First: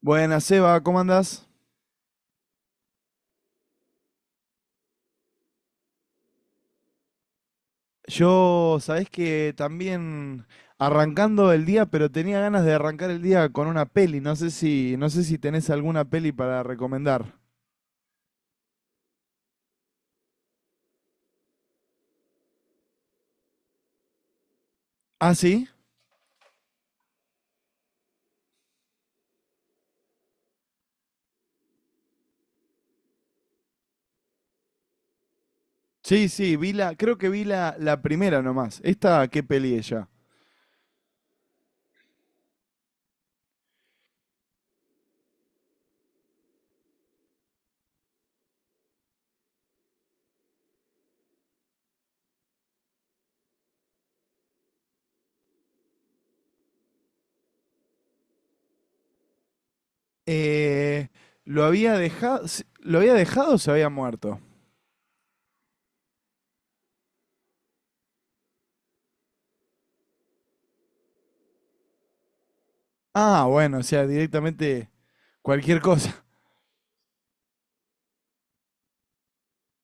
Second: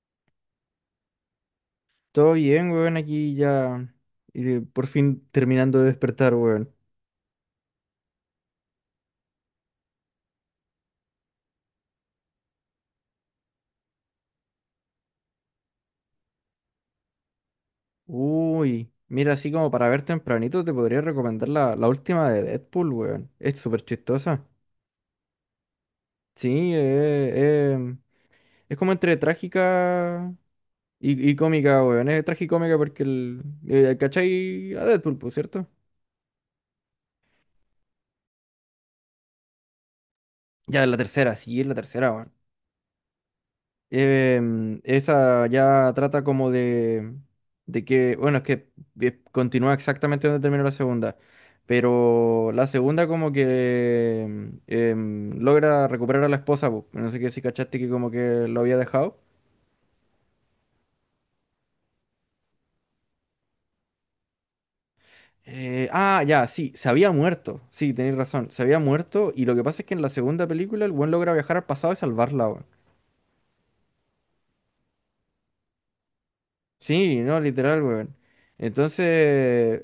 Buenas, Seba, ¿cómo andás? Todo bien, weón, aquí ya por fin terminando de despertar, weón. Yo, sabés que también arrancando el día, pero tenía ganas de arrancar el día con una peli. No sé si tenés alguna peli para recomendar. Uy, mira, así como para ver tempranito te podría recomendar la última de Deadpool, weón. Es súper chistosa. ¿Ah, sí? Sí, eh, mm, es como entre trágica y cómica, weón. Es tragicómica porque ¿cachai? A Deadpool, pues, ¿cierto? Sí, sí, creo que vi la primera nomás. ¿Esta qué peli ella? Ya, es la tercera, sí, es la tercera, weón. Em, esa ya trata como de que, bueno, es que continúa exactamente donde terminó la segunda, pero la segunda como que logra recuperar a la esposa, po. No sé qué si cachaste que como que lo había dejado. Eh, ¿Lo había dejado, lo había dejado o se había muerto? Ya, sí, se había muerto, sí, tenéis razón, se había muerto y lo que pasa es que en la segunda película el buen logra viajar al pasado y salvarla, weón. Ah, bueno, o sea, directamente cualquier cosa. Sí, no, literal, weón. Entonces,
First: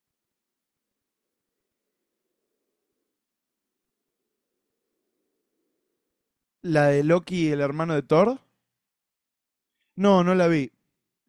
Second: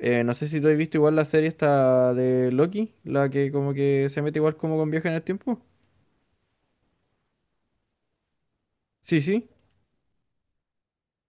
eh, no sé si tú has visto igual la serie esta de Loki, la que como que se mete igual como con viaje en el tiempo. ¿La de Loki, el hermano de Thor? Sí, sí. No, no la vi.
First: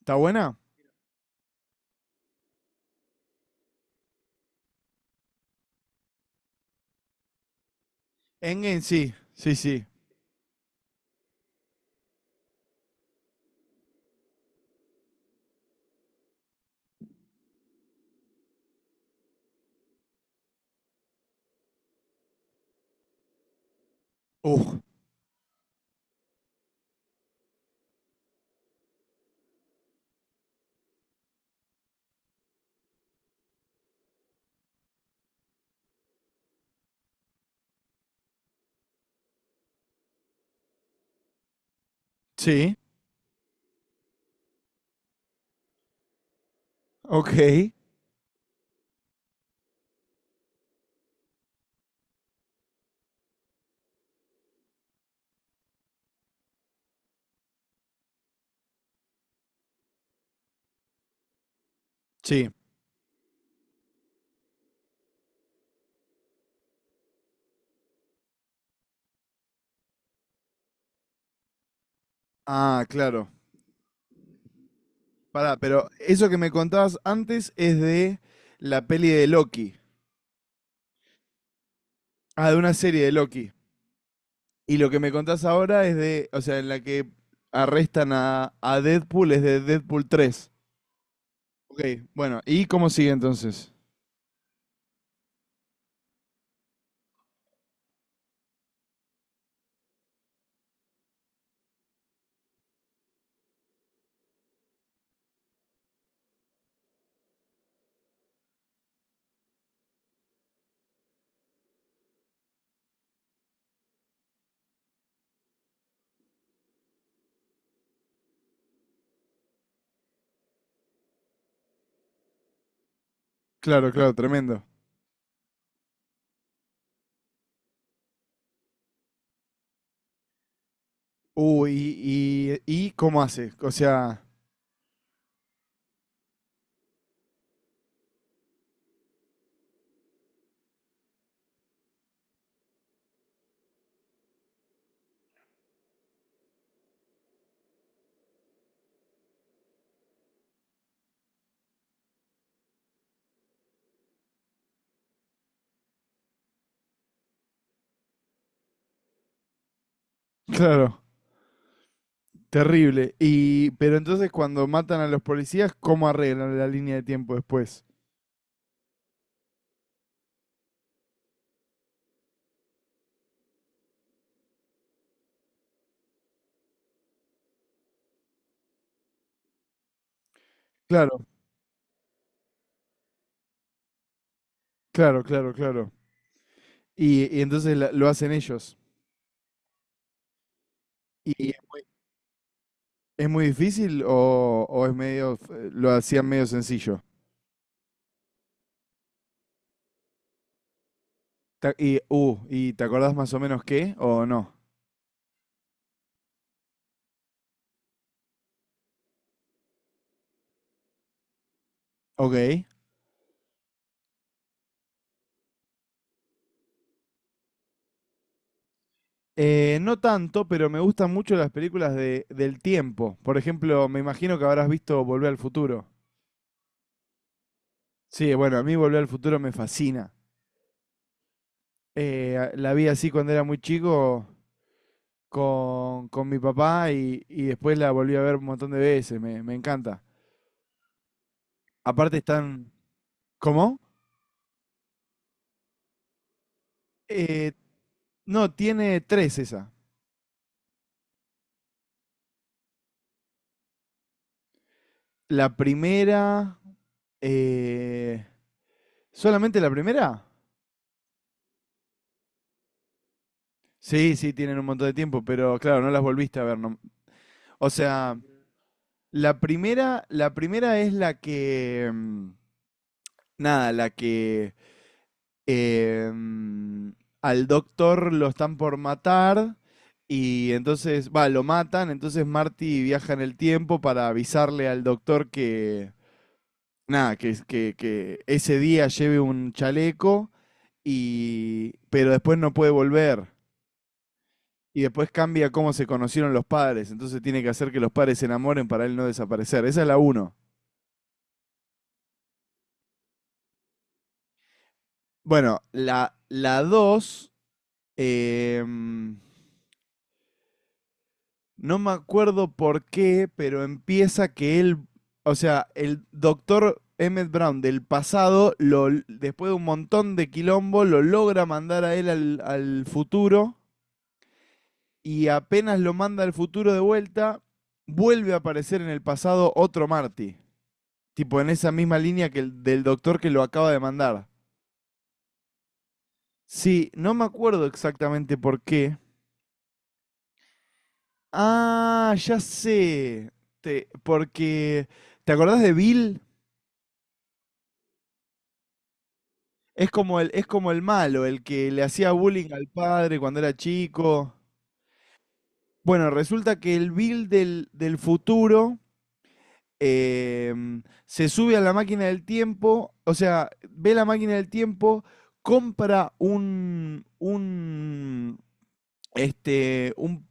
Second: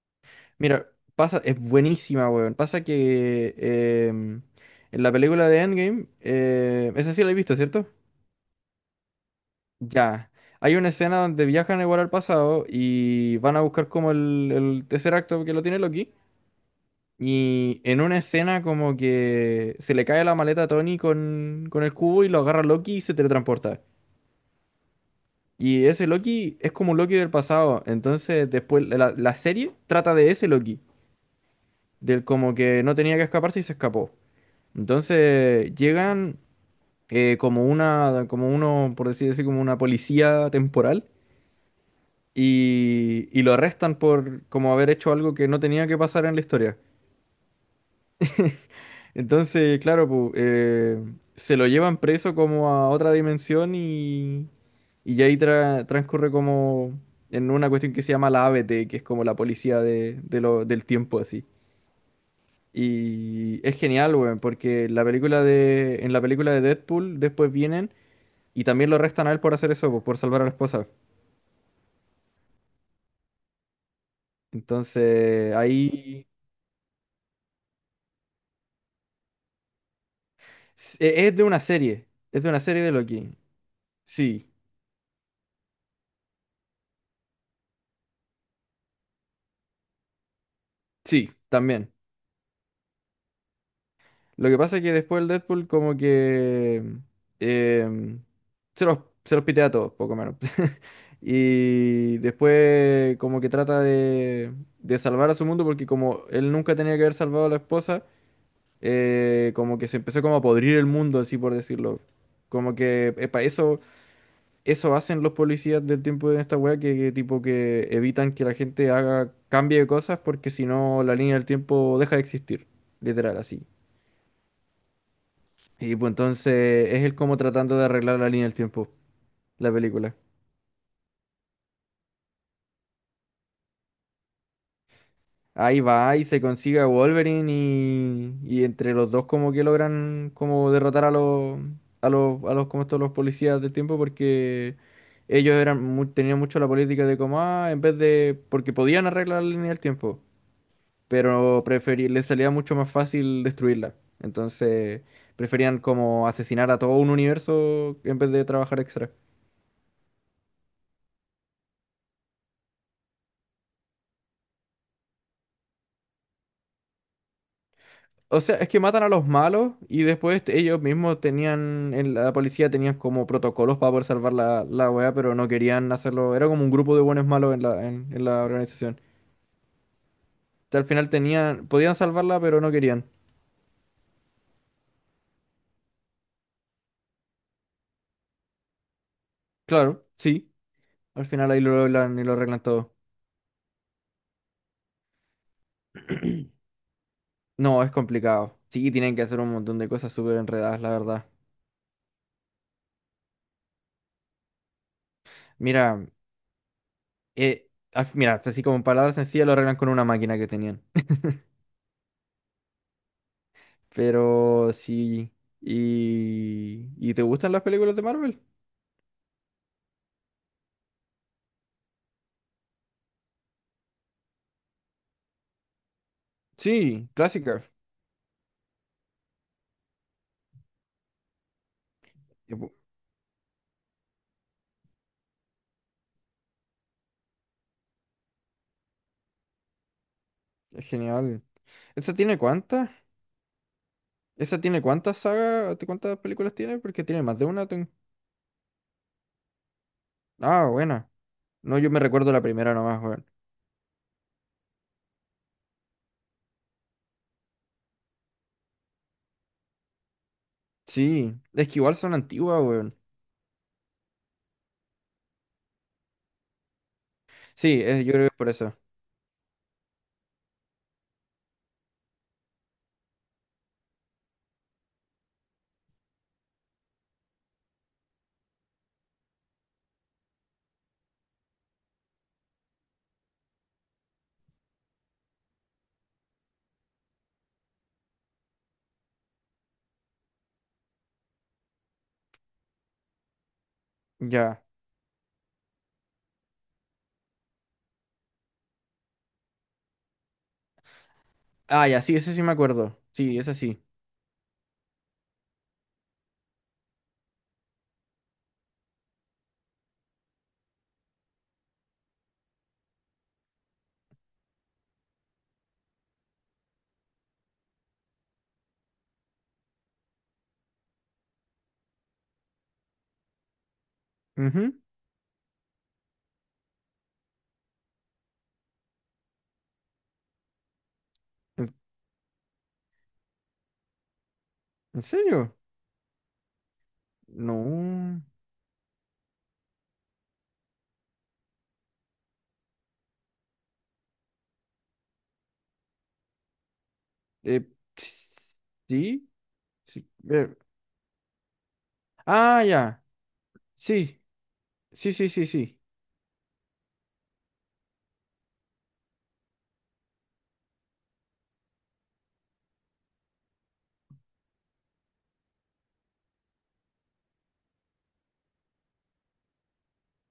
¿Está buena? Mira, pasa, es buenísima, weón. Pasa que em, en la película de Endgame, esa sí la he visto, ¿cierto? Endgame sí, sí, sí. Ya. Hay una escena donde viajan igual al pasado y van a buscar como el tercer acto que lo tiene Loki. Y en una escena como que se le cae la maleta a Tony con el cubo y lo agarra Loki y se teletransporta. Uf. Y ese Loki es como un Loki del pasado. Entonces después la serie trata de ese Loki. Del como que no tenía que escaparse y se escapó. Entonces llegan como una, como uno, por decir así, como una policía temporal. Sí. Y lo arrestan por como haber hecho algo que no tenía que pasar en la historia. Ok. Entonces, claro, pu, se lo llevan preso como a otra dimensión y ya ahí transcurre como en una cuestión que se llama la ABT, que es como la policía de del tiempo así. Sí. Y es genial, weón, porque en la película de Deadpool después vienen y también lo arrestan a él por hacer eso, pu, por salvar a la esposa. Ah, claro. Entonces, Pará, pero ahí... eso que me contabas antes es de la peli de Loki. Es de una serie, es Ah, de de una una serie de serie de Loki. Loki. Sí, Y lo que me contás ahora es de, o sea, en la que arrestan a Deadpool es de Deadpool 3. sí, Ok, también. bueno, ¿y cómo sigue entonces? Lo que pasa es que después el Deadpool como que em, se los, se los pitea a todos, poco menos. Y después como que trata de salvar a su mundo porque como él nunca tenía que haber salvado a la esposa, como que se empezó como a podrir el mundo, así por decirlo. Como que epa, eso hacen los policías del tiempo de esta wea, que tipo que evitan que la gente haga, cambie de cosas porque si no la línea del tiempo deja de existir, literal así. Claro, claro, tremendo. Y pues entonces es él como tratando de arreglar la línea del tiempo, la película. Uy, y ¿cómo hace? O sea, Ahí va y se consigue a Wolverine y entre los dos como que logran como derrotar a los a los como estos los policías del tiempo porque ellos eran tenían mucho la política de como ah, en vez de porque podían arreglar la línea del tiempo, pero preferí, les salía mucho más fácil destruirla. Entonces preferían como asesinar a todo un universo en vez de trabajar extra. claro, terrible. Y, pero entonces cuando matan a los policías, ¿cómo arreglan la línea de tiempo después? O sea, es que matan a los malos y después ellos mismos tenían, en la policía tenían como protocolos para poder salvar la weá, pero no querían hacerlo. Era como un grupo de buenos malos en en la organización. O sea, al final Claro. tenían, podían salvarla, pero no querían. Claro, claro, claro. Y, entonces lo hacen ellos. Claro, sí. Al final ¿Y ahí lo hablan y lo arreglan todo. es muy difícil o es medio, lo hacían medio sencillo? No, es complicado. Sí, tienen que hacer un montón de cosas súper enredadas, la verdad. ¿Y te acordás más o menos qué o no? Mira, mira, así como en palabras sencillas lo arreglan con una máquina que tenían. Ok. Pero sí. ¿Y te gustan las películas de Marvel? No tanto, pero me gustan mucho las películas de, del tiempo. Por ejemplo, me imagino que habrás visto Volver al Futuro. Sí, clásica. Sí, bueno, a mí Volver al Futuro me fascina. Y pu- La vi así cuando era muy chico con mi papá y después la volví a ver un montón de veces. Me encanta. Es genial. ¿Esa Aparte tiene están... cuántas? ¿Cómo? ¿Esa tiene cuántas sagas? ¿Cuántas películas tiene? Porque tiene más de Eh, una. No, tiene tres esa. Ah, buena. No, yo me recuerdo la primera nomás, weón. La primera... eh, ¿solamente la primera? Sí, es que igual son antiguas, weón. Sí, sí, tienen un montón de tiempo, pero claro, no las volviste a ver. O Sí, yo sea, creo que es por eso. la primera es la que... nada, la que... eh, mm, al doctor lo están por matar y entonces, va, lo matan, entonces Marty viaja en el tiempo para avisarle al doctor que, nada, que ese día lleve un chaleco y. Pero después no puede volver. Ya. Y después cambia cómo se conocieron los padres. Entonces tiene que hacer que los padres se enamoren para él no desaparecer. Esa es la uno. Ah, ya, sí, ese sí me acuerdo. Sí, esa sí. Bueno, la dos. em, no me acuerdo por qué, pero empieza que él. O sea, el doctor Emmett Brown del pasado, lo, después de un montón de quilombo, lo logra mandar a él al, al futuro Ujú. y apenas lo manda al futuro de vuelta, vuelve a aparecer en el pasado otro Marty. Tipo en ¿En, esa misma línea que el del doctor que lo acaba de mandar. en serio? Sí, no me acuerdo No. exactamente por qué. Ah, ya sé. Porque. ¿Te acordás de Bill? Eh, ps- sí. Es Sí. como el, es como el malo, el que le hacía bullying Ah, al ya. padre cuando era Sí. chico. Sí, sí, sí, sí. Bueno, resulta que el Bill del, del futuro se sube a la máquina del tiempo, o sea, ve la máquina del tiempo, compra un, este, un,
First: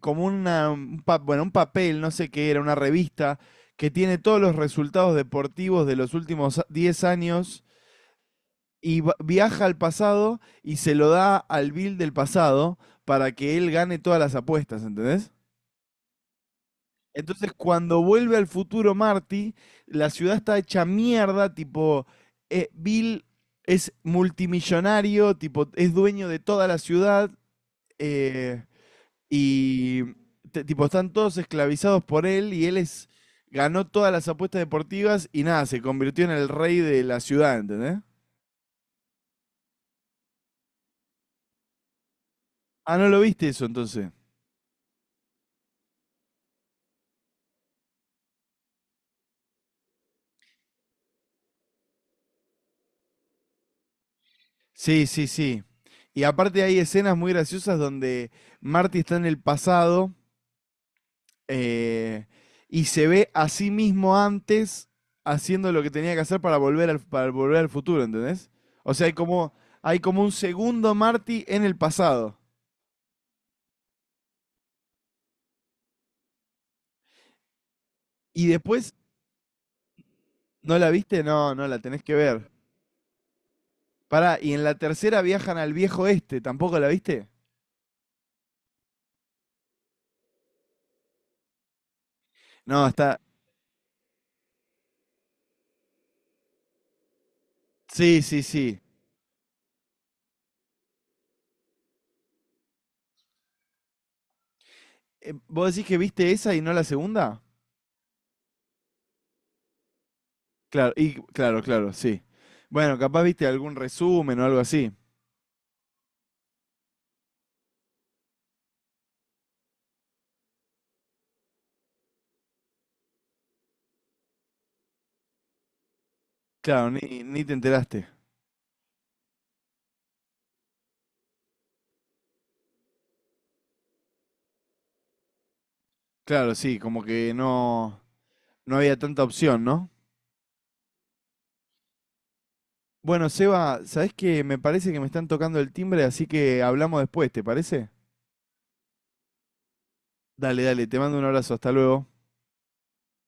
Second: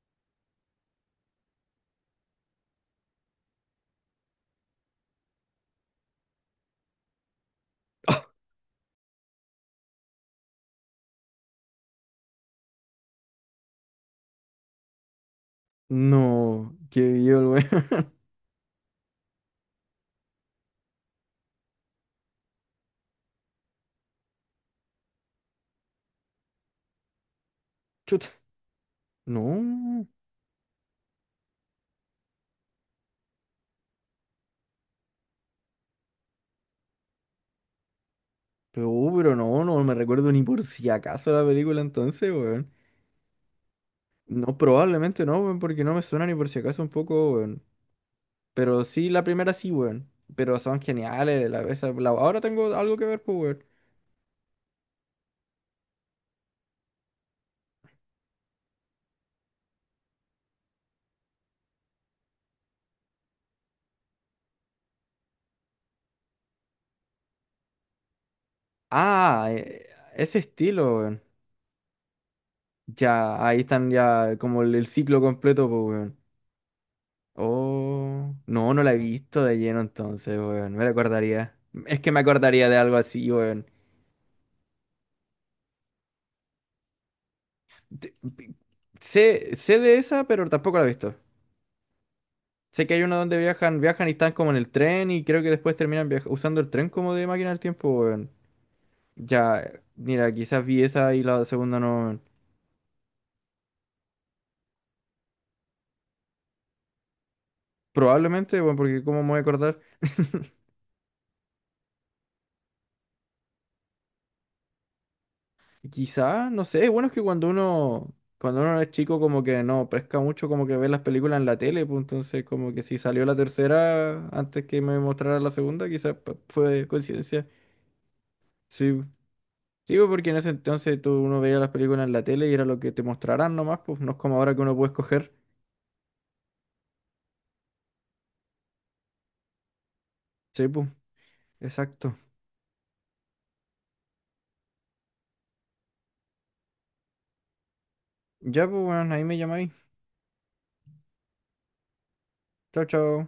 como una, bueno, un papel, no sé qué era, una revista que tiene todos los resultados deportivos de los últimos 10 años y viaja al pasado y se lo da al Bill del pasado para que él gane todas las apuestas, ¿entendés? No, qué viol, Entonces, cuando weón. vuelve al futuro Marty, la ciudad está hecha mierda, tipo, Bill es multimillonario, tipo, es dueño de toda la ciudad, Chuta, eh, y no, tipo, están todos esclavizados por él, y él es, ganó todas las apuestas deportivas y nada, se convirtió en el rey de la ciudad, ¿entendés? Pero no, no me recuerdo ni por si acaso la película entonces, weón. Ah, ¿no lo viste eso entonces? No, probablemente no, weón, porque no me suena ni por si acaso un poco, weón. Pero sí, la primera sí, weón. Pero son geniales, ahora tengo algo que ver, pues, weón. Sí, sí, sí. Y aparte hay escenas muy graciosas donde Marty está en el pasado. Eh, y se ve a sí mismo antes haciendo lo que tenía que hacer para para volver al futuro, ¿entendés? O sea, Ah, eh, hay como un ese segundo estilo, weón. Marty en el pasado. Ya, ahí están ya como el ciclo completo, pues, weón. Oh, Y no, no después, la he visto de lleno entonces, weón. ¿no Me la viste? No, recordaría. no la Es tenés que que me ver. acordaría de algo así, weón. Pará, y en la tercera viajan al viejo este, ¿tampoco la viste? te- pi- Sé, sé de esa, pero tampoco la he visto. No, Sé que hay una está. donde viajan y están como en el tren y creo que después terminan usando el tren como de máquina del tiempo, Sí, weón. sí, sí. Ya, mira, quizás vi esa y la segunda no, weón. ¿Vos decís que viste esa y no la segunda? Probablemente, bueno, porque cómo me voy a acordar. Claro, y claro, claro, sí. Bueno, capaz viste algún resumen o algo así. Quizás, no sé, bueno, es bueno que cuando uno es chico como que no pesca mucho, como que ve las películas en la tele, pues entonces como que si salió la tercera antes que me mostrara la segunda, fue Claro, ni, ni coincidencia. te enteraste. Sí, sí, pues, porque en ese entonces tú uno veía las películas en la tele y era lo que te mostrarán nomás, pues no es como ahora que uno puede escoger. Claro, sí, como que no, no había tanta opción, ¿no? Sí, pues, exacto. Bueno, Seba, ¿sabés qué? Me parece que me están tocando el timbre, así que hablamos después, ¿te parece? Ya, pues, bueno, ahí me llamáis. Dale, dale, te mando un abrazo, hasta luego. Chao, chao.